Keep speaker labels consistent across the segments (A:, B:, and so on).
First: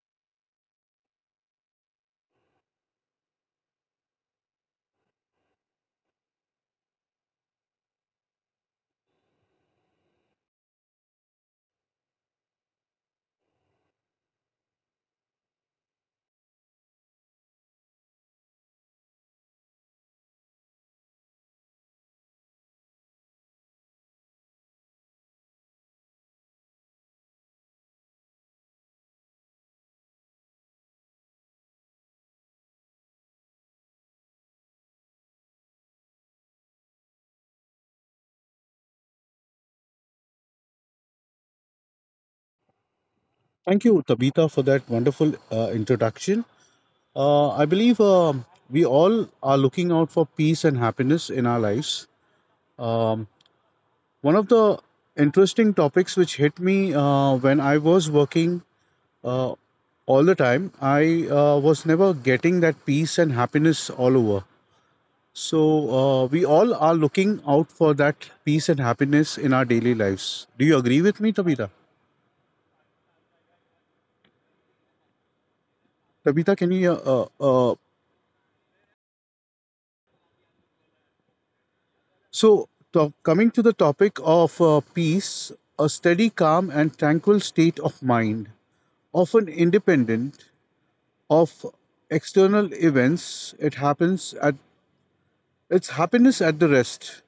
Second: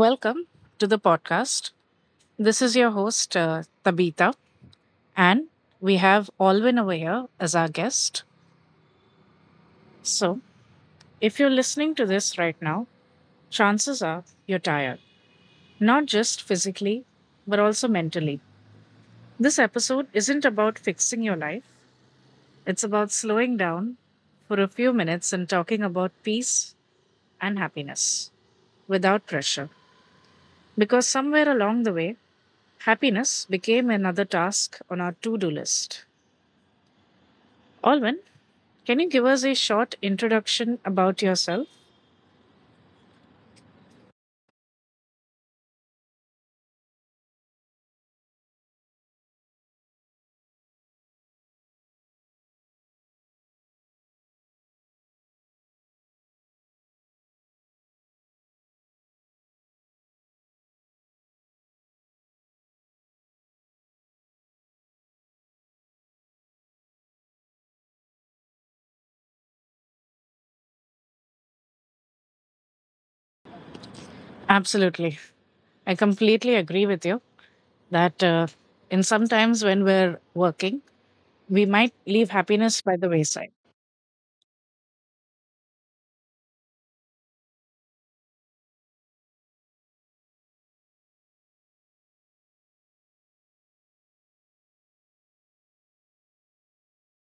A: Welcome to the podcast. This is your host, Tabitha, and we have Alwin over here as our guest. So, if you're listening to this right now, chances are you're tired, not just physically, but also mentally. This episode isn't about fixing your life, it's about slowing down for a few minutes and talking about peace and happiness without pressure. Because somewhere along the way, happiness became another task on our to do list. Alwyn, can you give us a short introduction about yourself?
B: Thank you, Tabitha, for that wonderful introduction. I believe we all are looking out for peace and happiness in our lives. Um, one of the interesting topics which hit me when I was working, uh, all the time, I was never getting that peace and happiness all over. So, we all are looking out for that peace and happiness in our daily lives. Do you agree with me, Tabitha?
A: Absolutely. I completely
B: Tabitha, can
A: agree
B: you
A: with you that in sometimes when we're working, we might leave
B: So,
A: happiness by the wayside.
B: coming to the topic of peace, a steady, calm, and tranquil state of mind, often independent of external events, it's happiness at the rest.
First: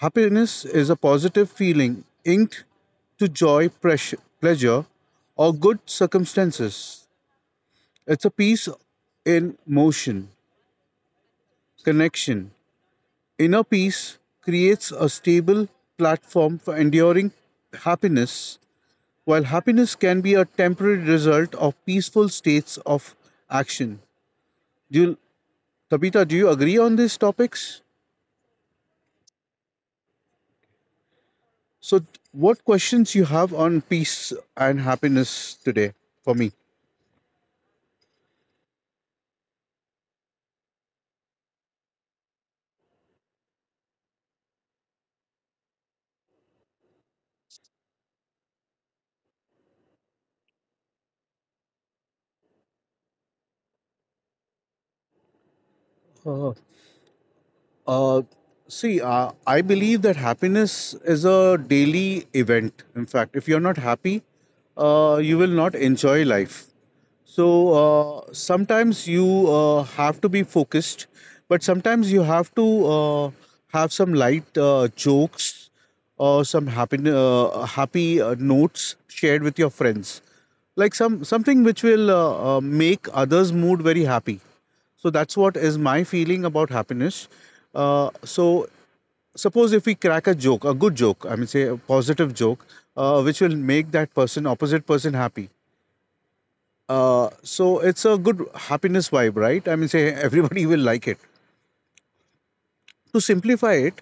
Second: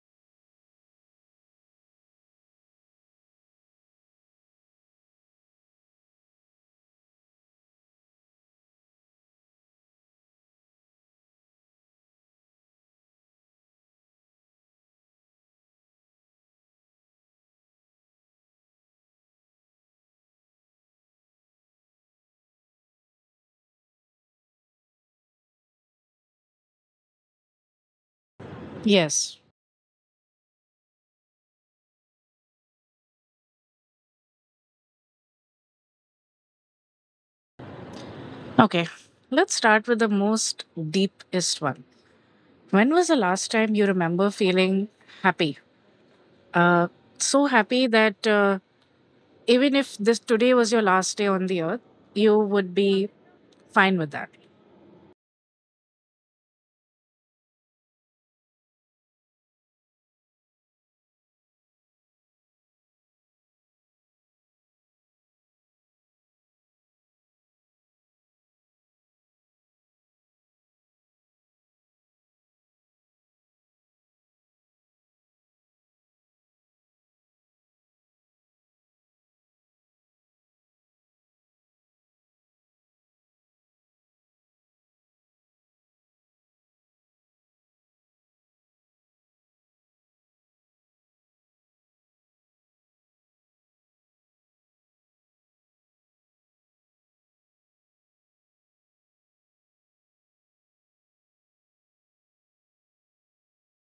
B: Happiness is a positive feeling inked to joy, pressure, pleasure, or good circumstances. It's a peace in motion, connection. Inner peace creates a stable platform for enduring happiness, while happiness can be a temporary result of peaceful states of action. Do you, Tabitha, do you agree on these topics?
A: Yes.
B: So, what questions you have on peace and happiness today for me?
A: Okay. Let's start with the most deepest one. When was the last time you remember feeling happy? So happy that even if this today was your last day on the earth, you would be fine with that.
B: Uh, I believe that happiness is a daily event. In fact, if you're not happy, you will not enjoy life. So, sometimes you have to be focused, but sometimes you have to have some light jokes or some happy notes shared with your friends. Like something which will make others' mood very happy. So that's what is my feeling about happiness. So suppose if we crack a joke, a good joke, I mean, say a positive joke, which will make opposite person, happy. So it's a good happiness vibe, right? I mean, say everybody will like it. To simplify it,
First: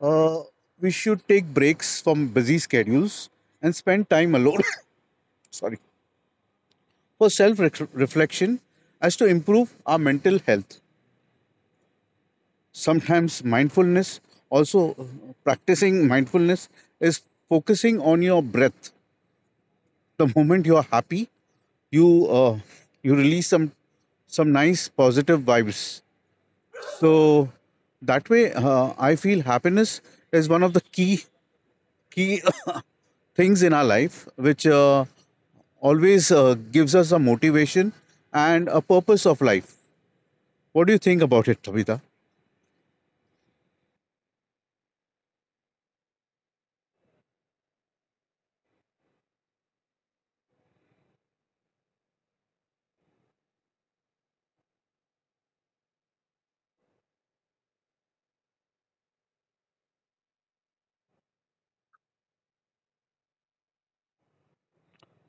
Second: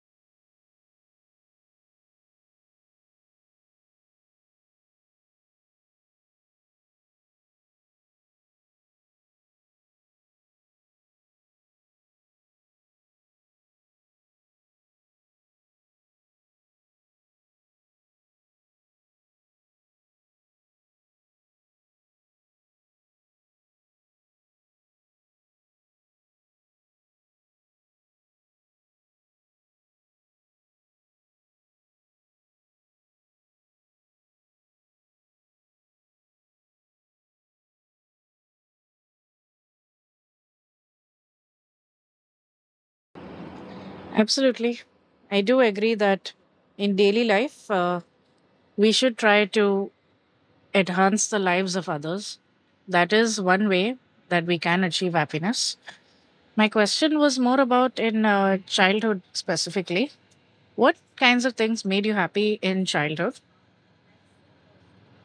B: uh, we should take breaks from busy schedules and spend time alone. Sorry. For self reflection as to improve our mental health. Sometimes mindfulness also, practicing mindfulness is focusing on your breath. The moment you are happy, you uh, you release some nice positive vibes. So that way, I feel happiness is one of the key things in our life which always gives us a motivation and a purpose of life. What do you think about it, Tabitha?
A: Absolutely. I do agree that in daily life, we should try to enhance the lives of others. That is one way that we can achieve happiness. My question was more about in childhood specifically. What kinds of things made you happy in childhood?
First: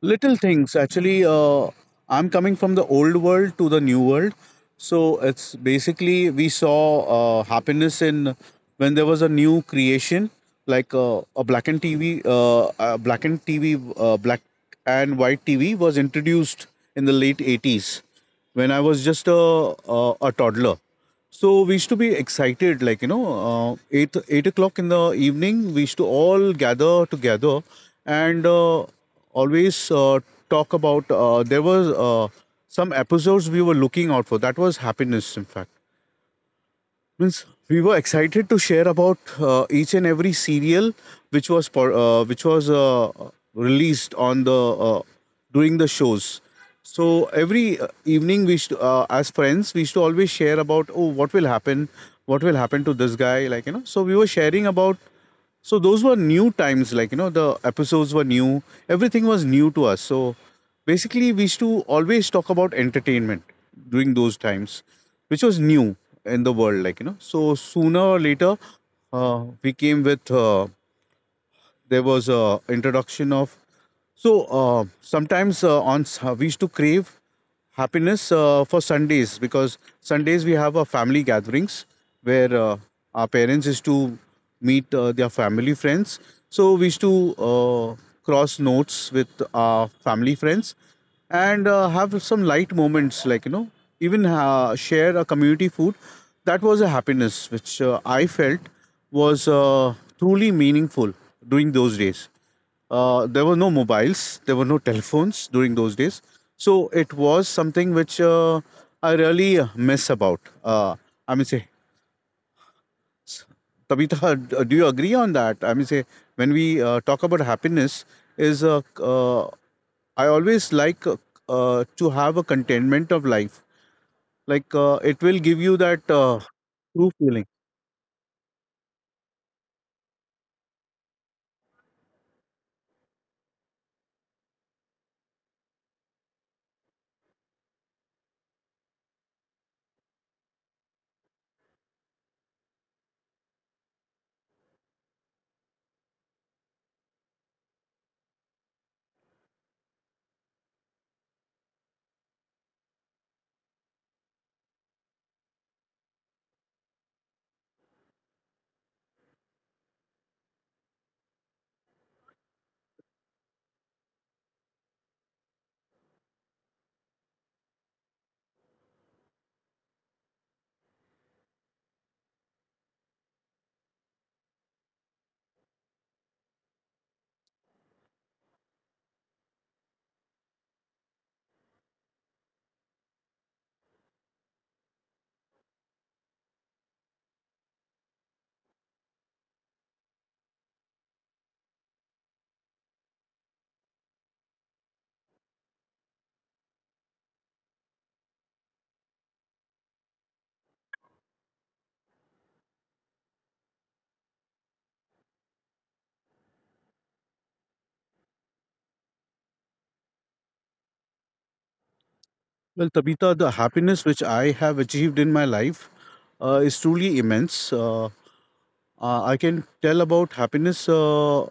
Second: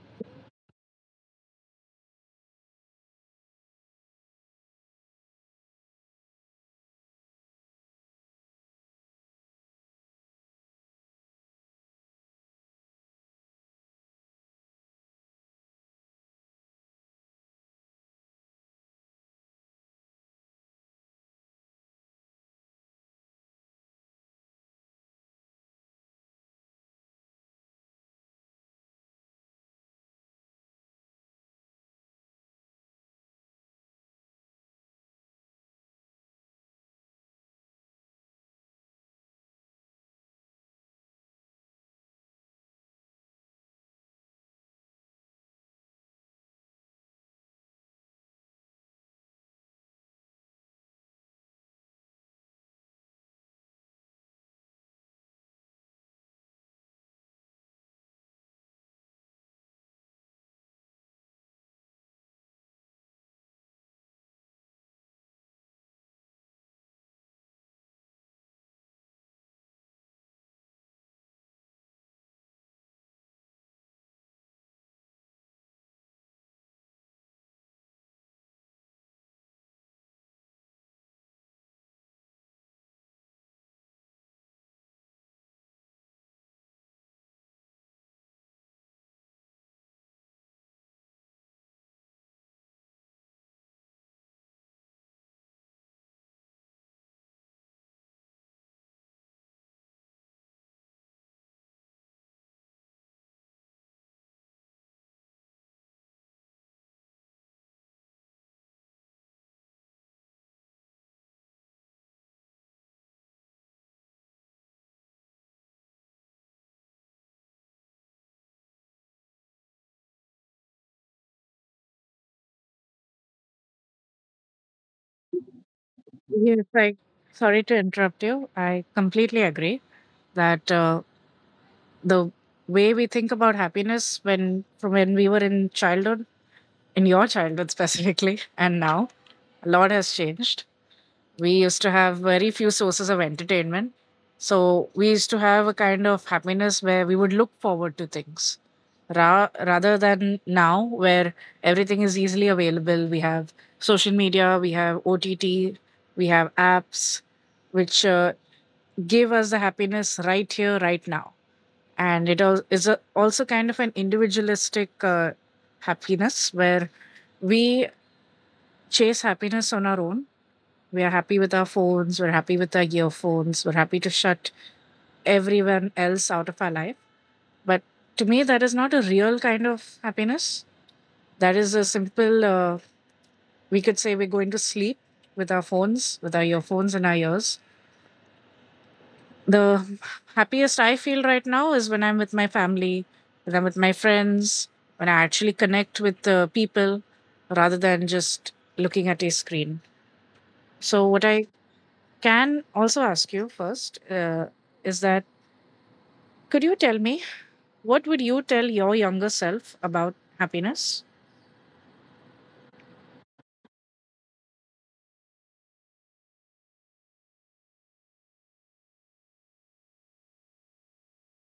B: Little things actually. I'm coming from the old world to the new world. So it's basically we saw happiness in when there was a new creation. Like a black and tv black and tv black and white tv was introduced in the late 80s when I was just a toddler. So we used to be excited, like you know, 8 8 o'clock in the evening. We used to all gather together and always talk about. There was some episodes we were looking out for. That was happiness, in fact. Means we were excited to share about each and every serial which was released on the uh, during the shows. So every evening, we used to, as friends, we used to always share about, oh, what will happen to this guy, like you know. So we were sharing about. So those were new times, like you know, the episodes were new, everything was new to us. So basically, we used to always talk about entertainment during those times, which was new in the world, like you know. So sooner or later, we came with there was a introduction of. So sometimes, we used to crave happiness for sundays because sundays we have our family gatherings where our parents used to meet their family friends. So we used to cross notes with our family friends and have some light moments, like you know. Even share a community food. That was a happiness which I felt was truly meaningful during those days. There were no mobiles, there were no telephones during those days. So it was something which I really miss about. I mean say, s- Tabitha, do you agree on that? I mean say, when we talk about happiness is I always like to have a contentment of life. Like it will give you that
A: Yes, I.
B: true feeling.
A: Sorry to interrupt you. I completely agree that the way we think about happiness when from when we were in childhood, in your childhood specifically, and now a lot has changed. We used to have very few sources of entertainment. So we used to have a kind of happiness where we would look forward to things rather than now where everything is easily available. We have social media, we have OTT, we have apps which give us the happiness right here, right now. And it also kind of an individualistic happiness where we chase happiness on our own. We are happy with our phones, we're happy with our earphones, we're happy to shut everyone else out of our life. But to me, that is not a real kind of happiness. That is a simple, we could say we're going to sleep with our phones, with our earphones in our ears. The happiest I feel right now is when I'm with my family, when I'm with my friends, when I actually connect with people rather than just looking at a screen. So, what I can also ask you first is that, could you tell me what would you tell your younger self about happiness?
B: Well, Tabitha, the happiness which I have achieved in my life is truly immense. I can tell about happiness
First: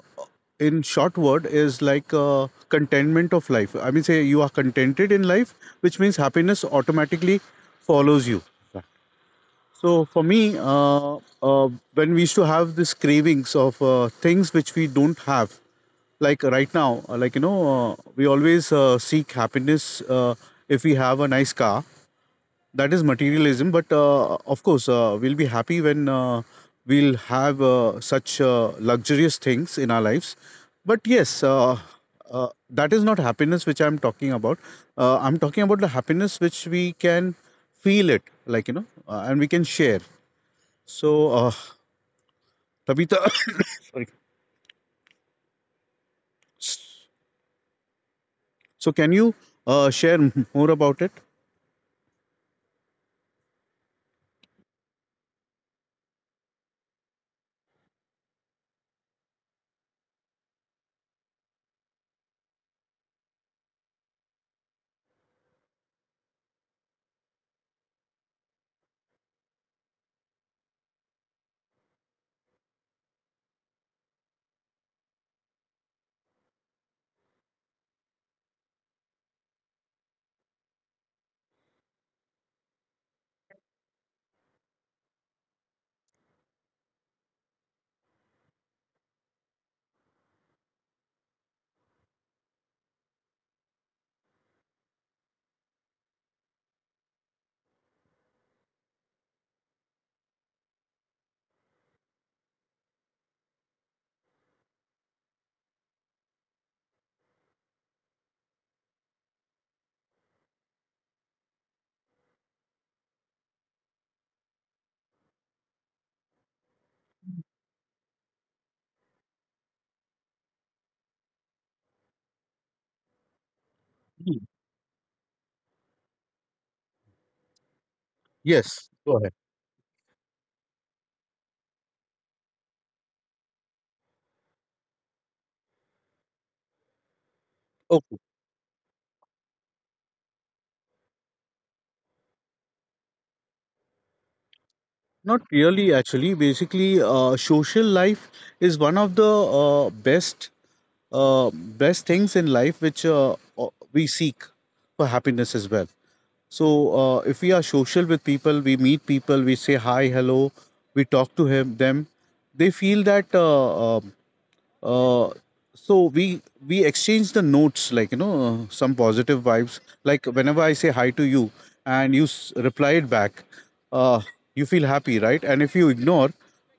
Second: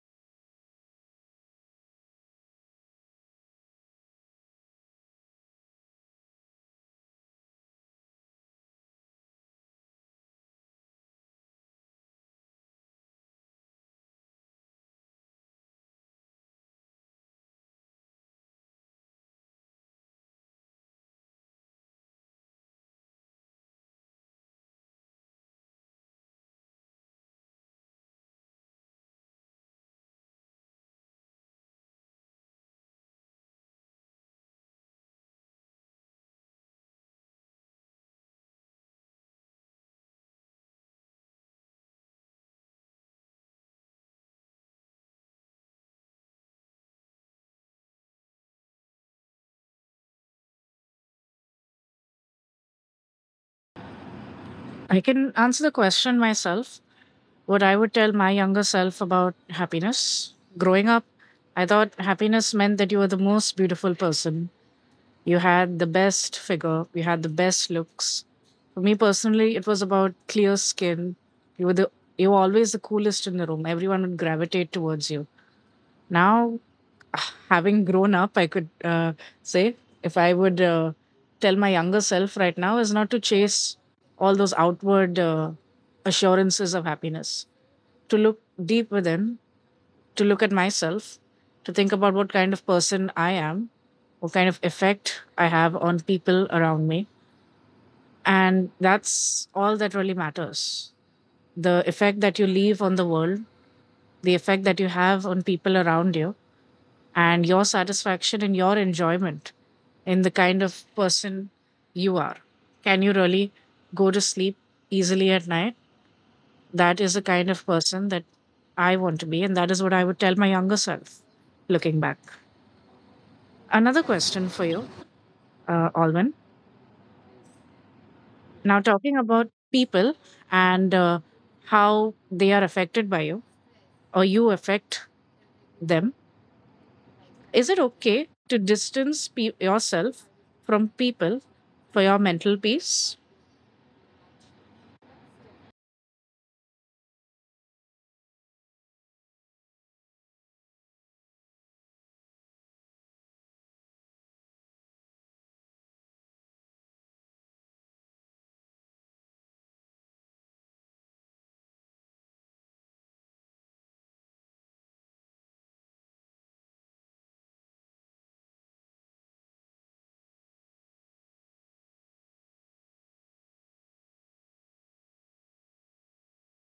B: in short word is like contentment of life. I mean, say you are contented in life, which means happiness automatically follows you. So for me, when we used to have these cravings of things which we don't have, like right now, like you know, we always seek happiness. If we have a nice car, that is materialism. But of course, we'll be happy when we'll have such luxurious things in our lives. But yes, that is not happiness which I'm talking about. I'm talking about the happiness which we can feel it, like you know, and we can share. So, Tabitha, sorry. So can you share more about it?
A: I can answer the question myself. What I would tell my younger self about happiness. Growing up, I thought happiness meant that you were the most beautiful person. You had the best figure, you had the best looks. For me personally, it was about clear skin. You were the you were always the coolest in the room. Everyone would gravitate towards you. Now having grown up, I could say if I would tell my younger self right now is not to chase all those outward assurances of happiness, to look deep within, to look at myself, to think about what kind of person I am, what kind of effect I have on people around me. And that's all that really matters. The effect that you leave on the world, the effect that you have on people around you, and your satisfaction and your enjoyment in the kind of person you are. Can you really go to sleep easily at night? That is the kind of person that I want to be, and that is what I would tell my younger self looking back. Another question for you, Alwyn. Now,
B: Yes, go
A: talking
B: ahead.
A: about people and how they are affected by you or you affect them, is it
B: Okay.
A: okay to distance yourself from people for your mental peace?
B: Not really, actually. Basically, social life is one of the uh, best uh, best things in life which we seek for happiness as well. So, if we are social with people, we meet people, we say hi, hello, we talk to him, them. They feel that uh, so we we exchange the notes, like you know, some positive vibes, like whenever I say hi to you and you reply it back, uh, you feel happy, right? And if you ignore,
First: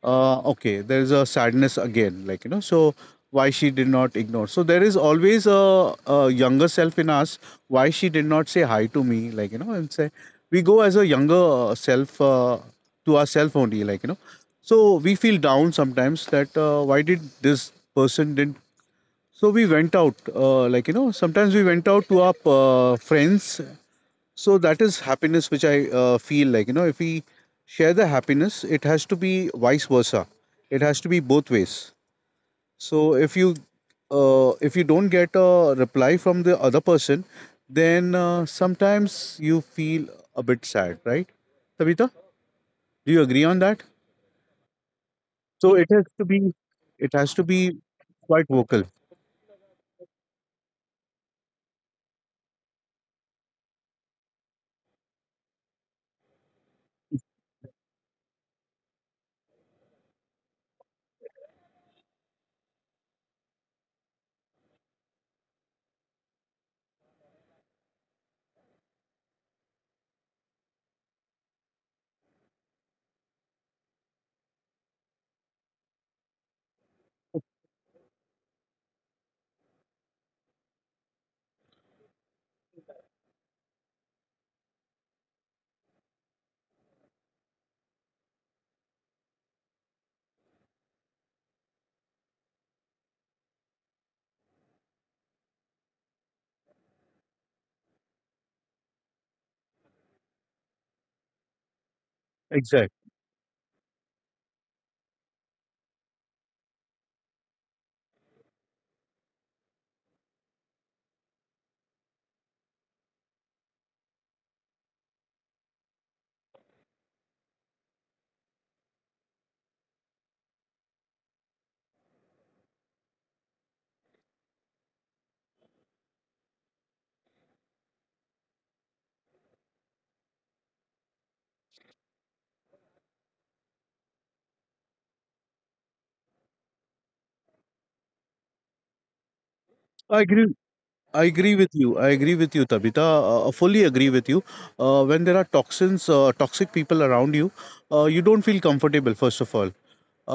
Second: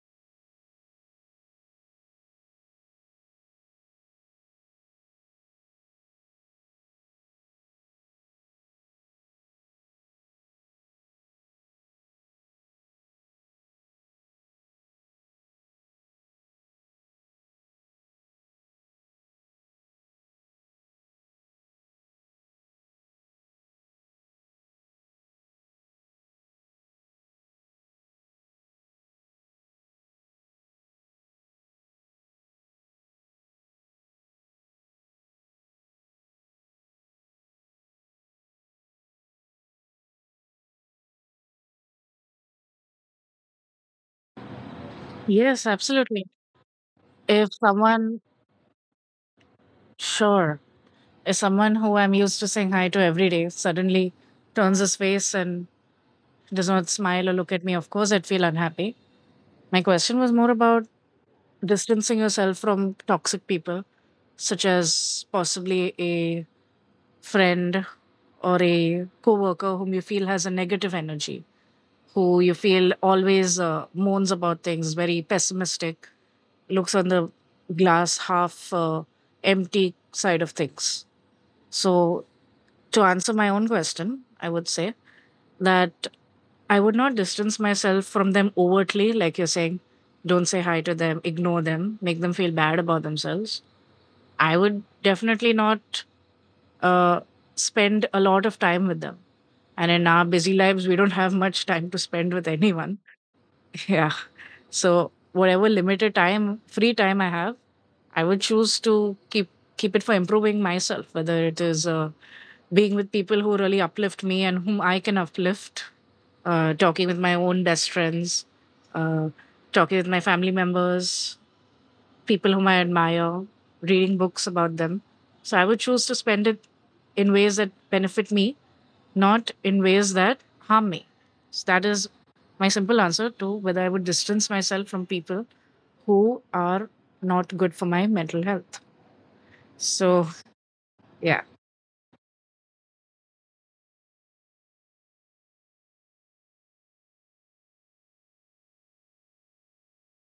B: okay, there's a sadness again, like you know. So why she did not ignore? So there is always a younger self in us. Why she did not say hi to me, like you know, and say we go as a younger self to ourself only, like you know. So we feel down sometimes that why did this person didn't. So we went out, like you know, sometimes we went out to our friends. So that is happiness, which I feel, like you know, if we share the happiness, it has to be vice versa. It has to be both ways. So if you, if you don't get a reply from the other person, then sometimes you feel a bit sad, right? Savita, do you agree on that?
A: Yes,
B: So
A: absolutely.
B: it has to
A: If
B: be
A: someone,
B: quite vocal.
A: sure, if someone who I'm used to saying hi to every day suddenly turns his face and does not smile or look at me, of course I'd feel unhappy. My question was more about distancing yourself from toxic people, such as possibly a friend or a coworker whom you feel has a negative energy, who you feel always moans about things, very pessimistic, looks on the glass half empty side of things. So, to answer my own question, I would say that I would not distance myself from them overtly, like you're saying, don't say hi to them, ignore them, make them feel bad about themselves. I would definitely not uh, spend a lot of time with them. And in our busy lives, we don't have much time to spend with anyone.
B: Exactly.
A: Yeah. So whatever limited time, free time I have, I would choose to keep it for improving myself. Whether it is being with people who really uplift me and whom I can uplift, talking with my own best friends, uh, talking with my family members, people whom I admire, reading books about them. So I would choose to spend it in ways that benefit me, not in ways that harm me. So that is my simple answer to whether I would distance myself from people who are not good for my mental health.
B: I
A: So,
B: agree I
A: yeah,
B: agree with you. I agree with you, Tabitha. Fully agree with you. When there are toxic people around you, you don't feel comfortable, first of all.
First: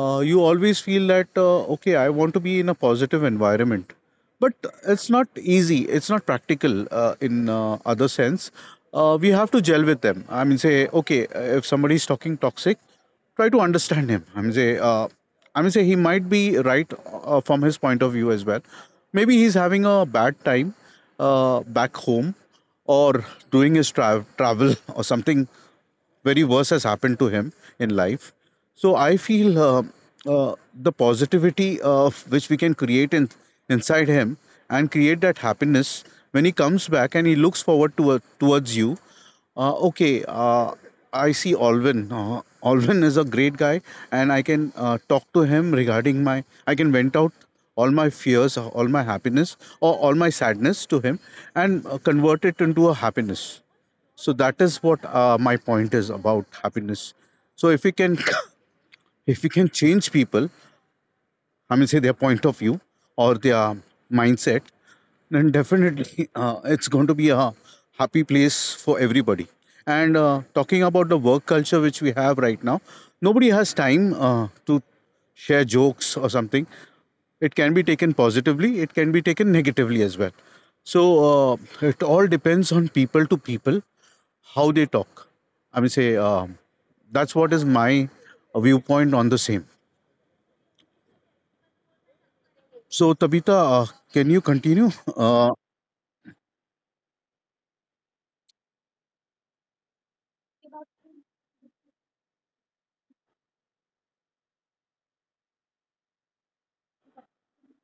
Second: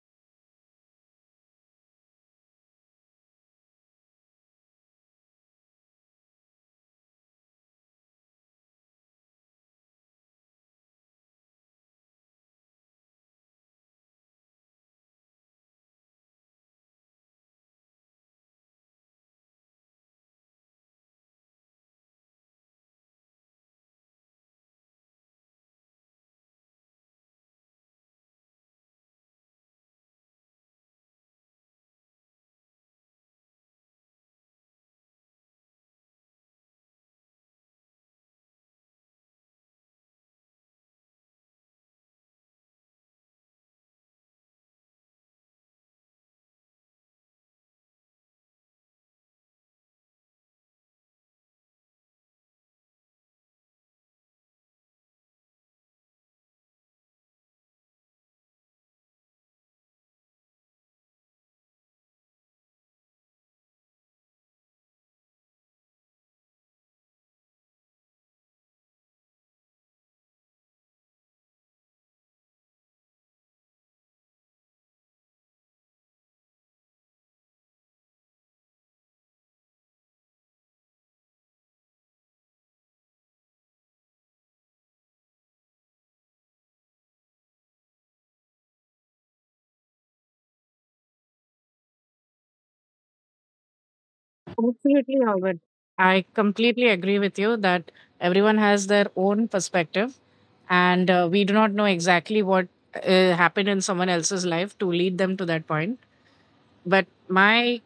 B: You always feel that, okay, I want to be in a positive environment. But it's not easy. It's not practical in other sense. We have to gel with them. I mean, say, okay, if somebody is talking toxic, try to understand him. I mean, say he might be right from his point of view as well. Maybe he's having a bad time back home or doing his travel or something very worse has happened to him in life. So I feel the positivity of which we can create inside him and create that happiness when he comes back and he looks forward to, towards you. Uh, okay, uh, I see Alvin. Alvin is a great guy, and I can talk to him regarding my. I can vent out all my fears, all my happiness, or all my sadness to him, and convert it into a happiness. So that is what my point is about happiness. So if we can if we can change people, I mean say their point of view or their mindset, then definitely it's going to be a happy place for everybody. And talking about the work culture which we have right now, nobody has time to share jokes or something. It can be taken positively, it can be taken negatively as well. So it all depends on people to people how they talk. I mean, say, that's what is my viewpoint on the same. So, Tabitha, can you continue?
A: absolutely,
B: Uh,
A: Albert. I completely agree with you that everyone has their own perspective, and we do not know exactly what happened in someone else's life to lead them to that point. But my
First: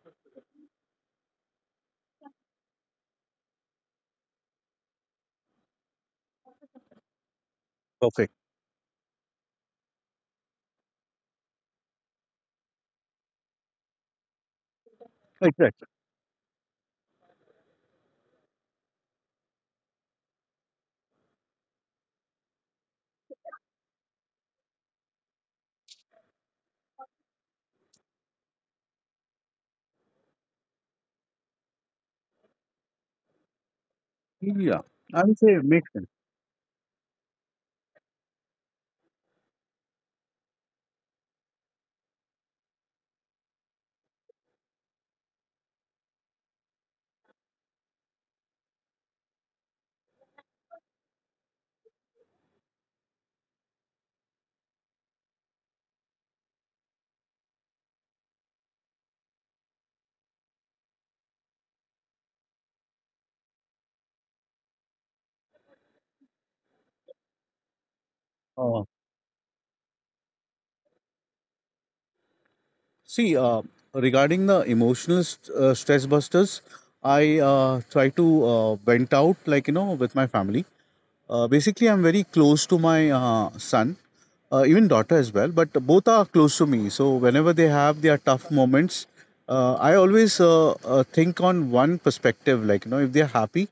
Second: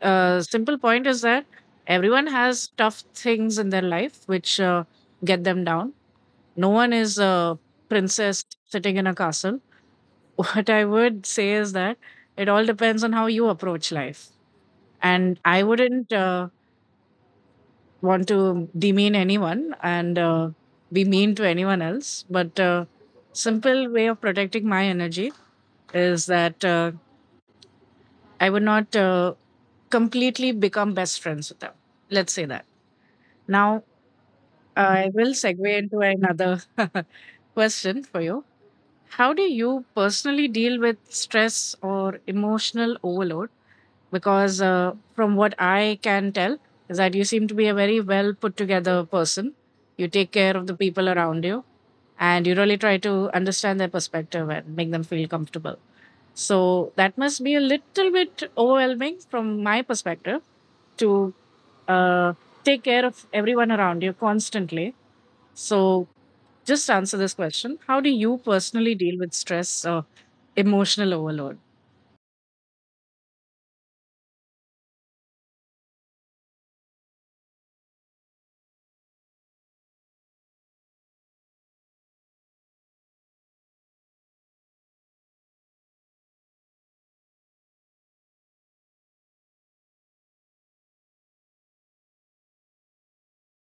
A: simple point is that everyone has tough things in their life which get them down. No one is a
B: Perfect.
A: princess sitting in a castle. What I would say is that it all depends on how you approach life. And I
B: Exactly.
A: wouldn't want to demean anyone and be mean to anyone else. But simple way of protecting my energy is that I would not completely become best friends with them. Let's say that. Now,
B: Yeah,
A: I
B: I
A: will
B: would say it
A: segue
B: makes
A: into
B: sense.
A: another question for you. How do you personally deal with stress or emotional overload? Because from what I can tell, is that you seem to be a very well put together person. You take care of the people around you and you really try to understand their perspective and make them feel comfortable. So that must be a little bit overwhelming from my perspective to uh, take care of everyone around you constantly. So, just answer this question. How do you
B: Uh,
A: personally deal with stress or emotional overload?
B: see, uh, Regarding the emotional stress busters, I try to vent out, like you know, with my family. Basically, I'm very close to my son, even daughter as well, but both are close to me, so whenever they have their tough moments, I always think on one perspective, like you know, if they're happy,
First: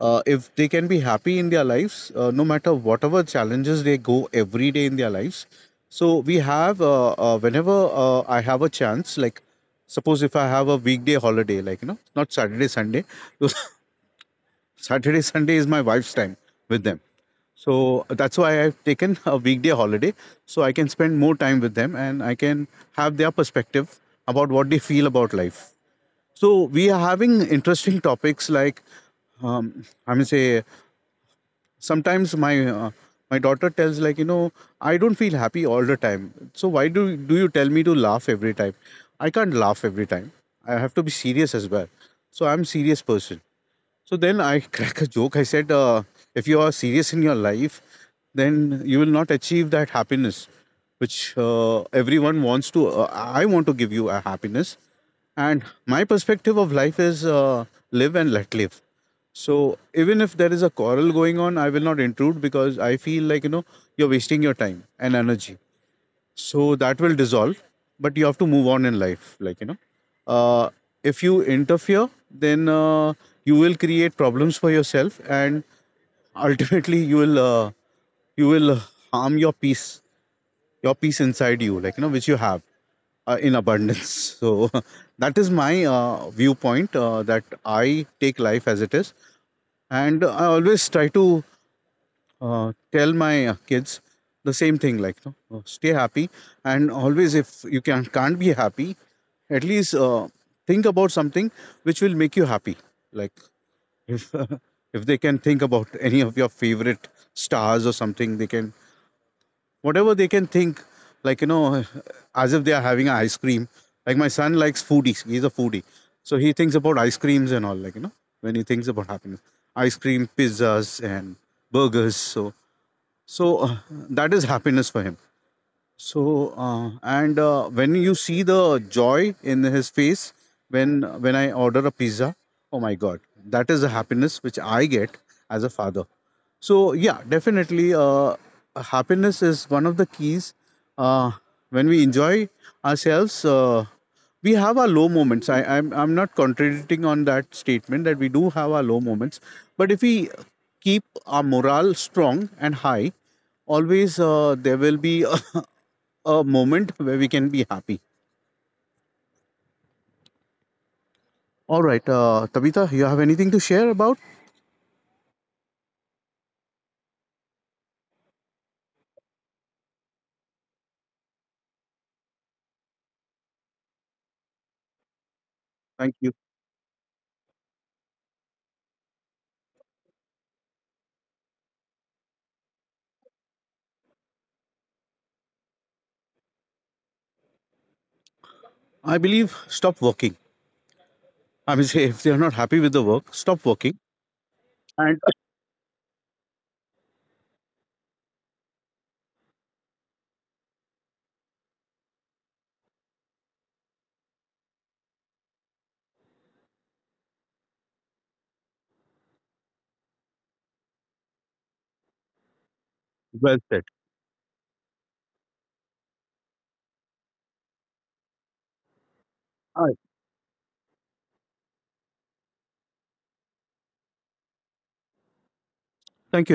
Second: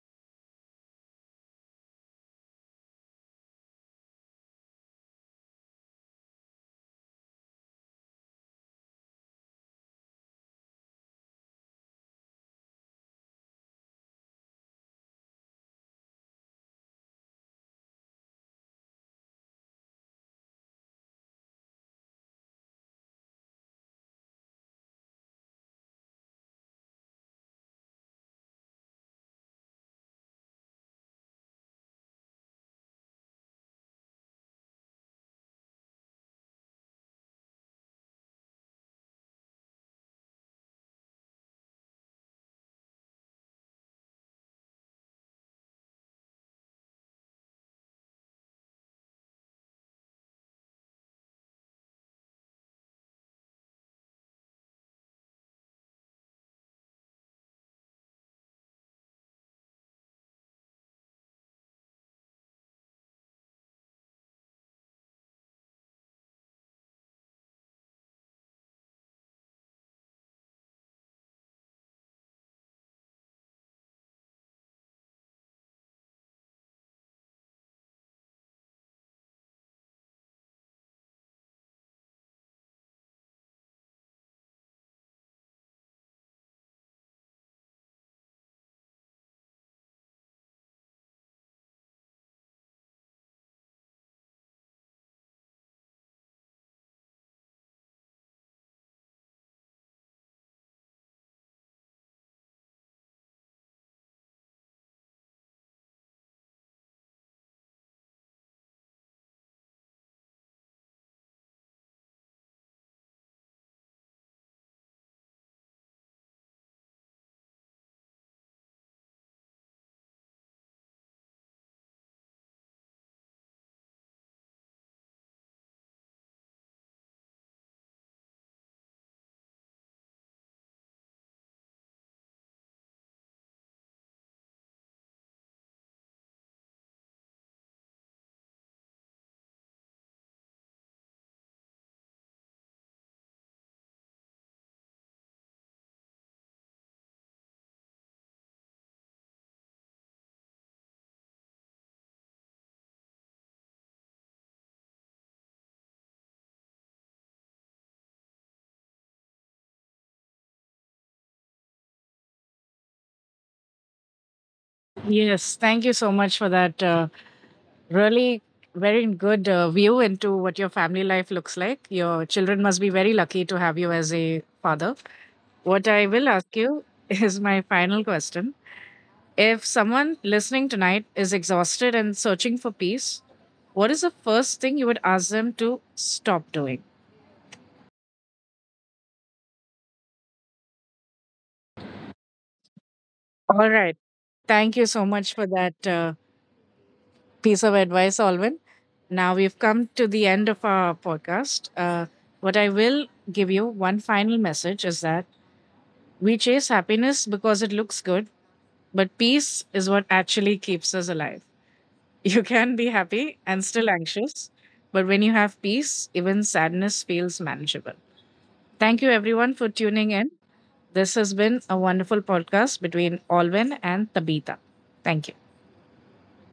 B: if they can be happy in their lives, no matter whatever challenges they go every day in their lives. So we have whenever I have a chance, like suppose if I have a weekday holiday, like you know, not saturday sunday saturday sunday is my wife's time with them, so that's why I've taken a weekday holiday, so I can spend more time with them and I can have their perspective about what they feel about life. So we are having interesting topics like I mean, say sometimes my my daughter tells, like you know, I don't feel happy all the time. So why do you tell me to laugh every time? I can't laugh every time. I have to be serious as well. So I'm serious person, so then I crack a joke. I said, if you are serious in your life, then you will not achieve that happiness, which everyone wants to. I want to give you a happiness. And my perspective of life is live and let live. So even if there is a quarrel going on, I will not intrude, because I feel like, you know, you're wasting your time and energy, so that will dissolve, but you have to move on in life, like you know. uh, if you interfere, then you will create problems for yourself, and ultimately you will you will harm your peace, your peace inside you, like you know, which you have in abundance. So that is my viewpoint, that I take life as it is, and I always try to tell my kids the same thing, like you know, stay happy, and always, if you can't be happy, at least think about something which will make you happy, like if if they can think about any of your favorite stars or something, they can, whatever they can think, like you know, as if they are having an ice cream. Like my son likes foodies, he's a foodie, so he thinks about ice creams and all, like you know, when he thinks about happiness, ice cream, pizzas and burgers. So so uh, that is happiness for him. So and when you see the joy in his face when I order a pizza, oh my god, that is the happiness which I get as a father. So yeah, definitely, happiness is one of the keys. Uh, when we enjoy ourselves, we have our low moments. I'm not contradicting on that statement that we do have our low moments, but if we keep our morale strong and high, always there will be a, a moment where we can be happy. All right, Tabitha, you have anything to share about?
A: Yes, thank you so much for that. Really, very good view into what your family life looks like. Your children must be very lucky to have you as a father. What I
B: Thank
A: will
B: you.
A: ask you is my final question. If someone listening tonight is exhausted and searching for peace, what is the first thing you would ask them to stop doing?
B: I believe stop working. I mean, say if they are not happy with the work, stop
A: All right.
B: working.
A: Thank you so
B: And
A: much for that. Piece of advice, Alwyn. Now we've come to the end of our podcast. What I will give you one final message is that we chase happiness because it looks good, but peace is what actually keeps us alive. You can be happy
B: well
A: and
B: said.
A: still anxious, but when you have peace, even sadness feels manageable. Thank you, everyone, for
B: All right.
A: tuning in. This has been a wonderful podcast between Alwyn and Tabitha. Thank you.
B: Thank you,